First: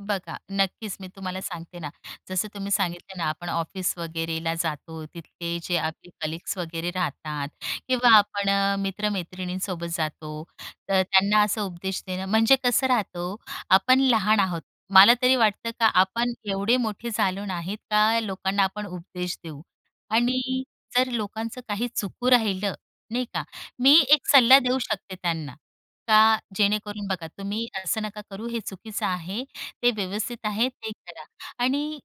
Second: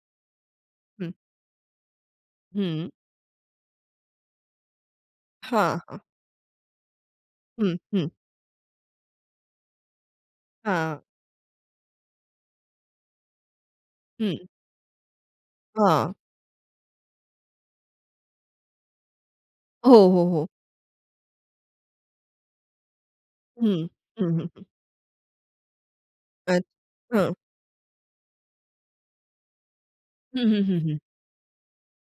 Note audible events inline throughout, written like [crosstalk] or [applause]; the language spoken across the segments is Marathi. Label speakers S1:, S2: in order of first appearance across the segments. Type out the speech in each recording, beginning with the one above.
S1: बघा नक्कीच मी
S2: हं.
S1: तुम्हाला सांगते ना. जसं तुम्ही
S2: हं.
S1: सांगितलं ना आपण ऑफिस वगैरेला जातो तिथले जे
S2: हां, हां.
S1: आपले कलीग्स वगैरे राहतात
S2: हं, हं.
S1: किंवा आपण अ, मित्र-मैत्रिणींसोबत जातो. तर
S2: हां.
S1: त्यांना असा उपदेश देणं म्हणजे कसं राहत हो, आपण लहान
S2: हं.
S1: आहोत मला तरी वाटतं का
S2: हां.
S1: आपण एवढे मोठे झालो नाहीत का लोकांना आपण उपदेश देऊ.
S2: हो, हो, हो.
S1: आणि जर लोकांचं काही चुकू राहिलं नाही का
S2: हं.
S1: मी 1
S2: हं, हं,
S1: सल्ला
S2: हं.
S1: देऊ शकते त्यांना. का
S2: अ,
S1: जेणेकरून बघा
S2: हां.
S1: "तुम्ही असं नका करू हे चुकीचं आहे ते
S2: हं,
S1: व्यवस्थित
S2: हं,
S1: आहे
S2: हं,
S1: ते
S2: हं.
S1: करा." आणि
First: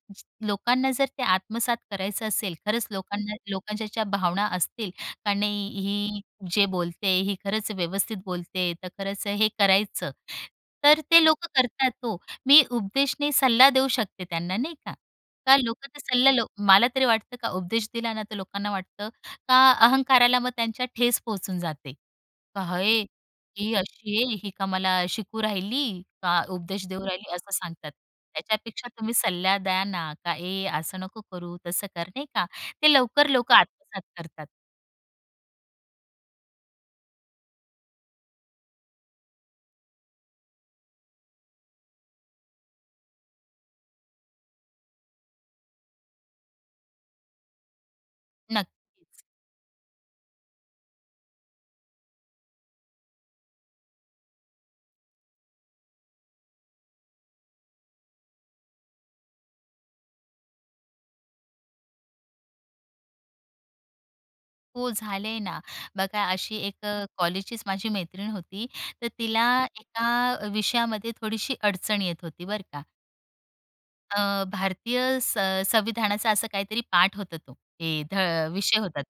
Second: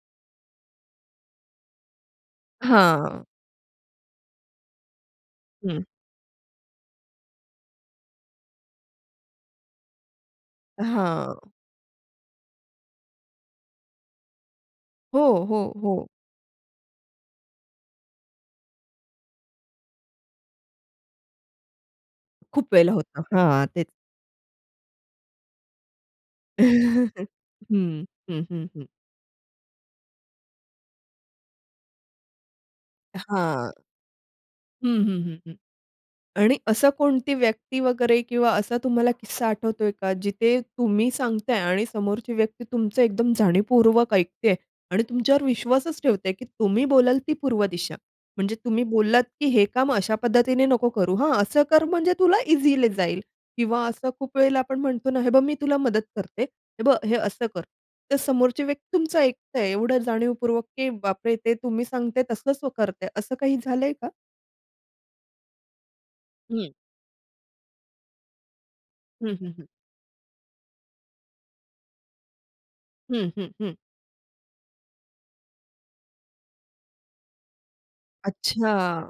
S1: लोकांना जर ते आत्मसात करायचं असेल खरंच
S2: हां.
S1: लोकांना, लोकांच्या ज्या भावना असतील का नाही,
S2: हं.
S1: "ही जे बोलते ही खरंच व्यवस्थित बोलते तर खरंच हे करायचं." तर ते लोकं
S2: हां.
S1: करतात हो. मी उपदेशने सल्ला देऊ शकते त्यांना नाही का.
S2: हो,
S1: का
S2: हो,
S1: लोक तर
S2: हो.
S1: सल्ला लो मला तरी वाटतं का उपदेश दिला ना तर लोकांना वाटतं का अहंकाराला मग त्यांच्या ठेस पोहोचून जाते.
S2: खूप
S1: पाहा
S2: वेळेला
S1: "हे,
S2: होतं. हां
S1: ही
S2: तेच.
S1: अशी आहे, ही का मला शिकू राहिली. का उपदेश देऊ
S2: [laughs]
S1: राहिली" असं सांगतात.
S2: हं, हं, हं, हं.
S1: त्याच्यापेक्षा तुम्ही सल्ला द्या ना. का "ए असं नको करू, तसं कर" नाही का. ते लवकर लोक
S2: हां.
S1: आत्मसात करतात.
S2: हं, हं, हं, हं. आणि असं कोणती व्यक्ती वगैरे किंवा असा तुम्हाला किस्सा आठवतोय का? जिथे तुम्ही सांगताय आणि समोरची व्यक्ती तुमचं एकदम जाणीवपूर्वक ऐकतेय. आणि तुमच्यावर विश्वासच ठेवतेय की तुम्ही बोलाल ती पूर्व दिशा. म्हणजे तुम्ही
S1: नक्कीच.
S2: बोललात की "हे काम अशा पद्धतीने नको करू. हां असं कर म्हणजे तुला इझिली जाईल" किंवा असं खूप वेळेला आपण म्हणतो ना "हे बघ मी तुला मदत करते. हे बघ हे असं कर." ते समोरची व्यक्ती तुमचं ऐकतंय एवढं जाणीवपूर्वक की बापरे! ते तुम्ही सांगताय तसंच करतंय असं काही झालंय का?
S1: हो झालंय ना. बघा अशी
S2: हं.
S1: 1 अ, कॉलेजचीच माझी मैत्रीण होती. तर
S2: हं,
S1: तिला
S2: हं, हं.
S1: 1 अ, विषयामध्ये थोडीशी अडचण येत होती बरं का.
S2: हं, हं, हं.
S1: अ, भारतीय सं संविधानाचा असा काहीतरी पाठ होता तो. ए ध
S2: अच्छा.
S1: विषय होता.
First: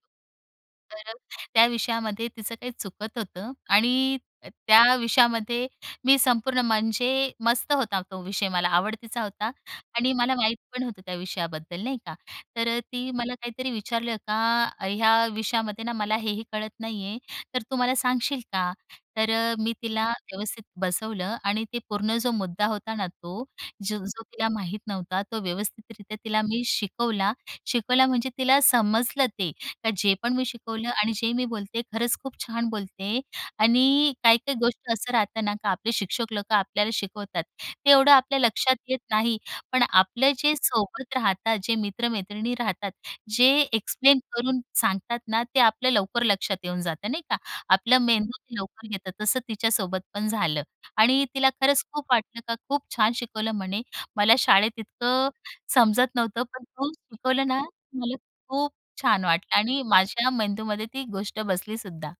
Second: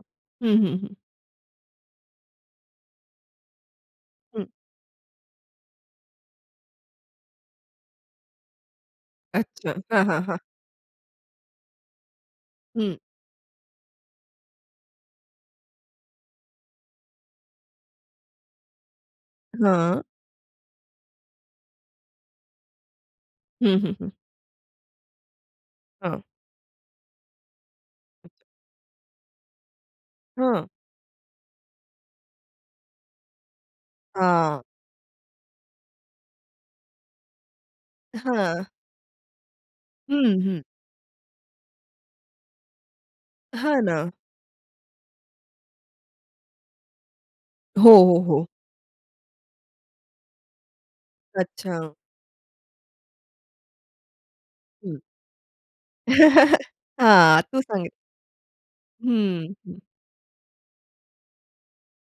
S2: हं, हं, हं.
S1: तर त्या विषयामध्ये तिचं काही चुकत होतं. आणि
S2: हं.
S1: त्या विषयामध्ये मी संपूर्ण म्हणजे मस्त होता तो विषय मला आवडतीचा होता.
S2: अच्छा. हां,
S1: आणि
S2: हां,
S1: मला
S2: हां.
S1: माहीत पण होतं त्या विषयाबद्दल नाही का. तर अ,
S2: हं.
S1: ती मला काहीतरी विचारलं का ह्या विषयामध्ये ना मला हे, हे कळत नाही आहे. तर तू मला सांगशील का? तर अ, मी
S2: हां.
S1: तिला व्यवस्थित बसवलं आणि ते पूर्ण जो मुद्दा होता ना तो,
S2: हं, हं, हं.
S1: जो-जो तिला माहीत नव्हता तो व्यवस्थितरित्या
S2: हां.
S1: तिला मी शिकवला. शिकवला म्हणजे
S2: अच्छा.
S1: तिला समजलं ते का जे पण मी
S2: हां.
S1: शिकवलं आणि जे मी बोलते खरंच खूप छान बोलत आहे आणि काही-काही
S2: हां.
S1: गोष्टी असं राहतं ना का आपले शिक्षक लोकं आपल्याला शिकवतात. ते एवढं आपल्या
S2: हां.
S1: लक्षात येत नाही पण आपलं
S2: हं,
S1: जे
S2: हं.
S1: सोबत राहतात जे मी मित्र-मैत्रिणी राहतात. जे
S2: हां, ना.
S1: एक्सप्लेन करून सांगतात ना ते आपलं लवकर लक्षात येऊन जातं नाही का.
S2: हो,
S1: आपला
S2: हो,
S1: मेंदू
S2: हो.
S1: ते लवकर घेतं तसं तिच्यासोबत पण झालं. आणि तिला खरंच
S2: अच्छा.
S1: खूप वाटलं का खूप छान शिकवलं म्हणे. मला शाळेत
S2: हं.
S1: इतकं समजत नव्हतं पण
S2: [laughs]
S1: तू
S2: हां,
S1: शिकवलं
S2: तू
S1: ना
S2: सांगितले.
S1: मला खूप छान
S2: हं,
S1: वाटलं.
S2: हं.
S1: आणि माझ्या मेंदूमध्ये ती गोष्ट बसलीसुद्धा.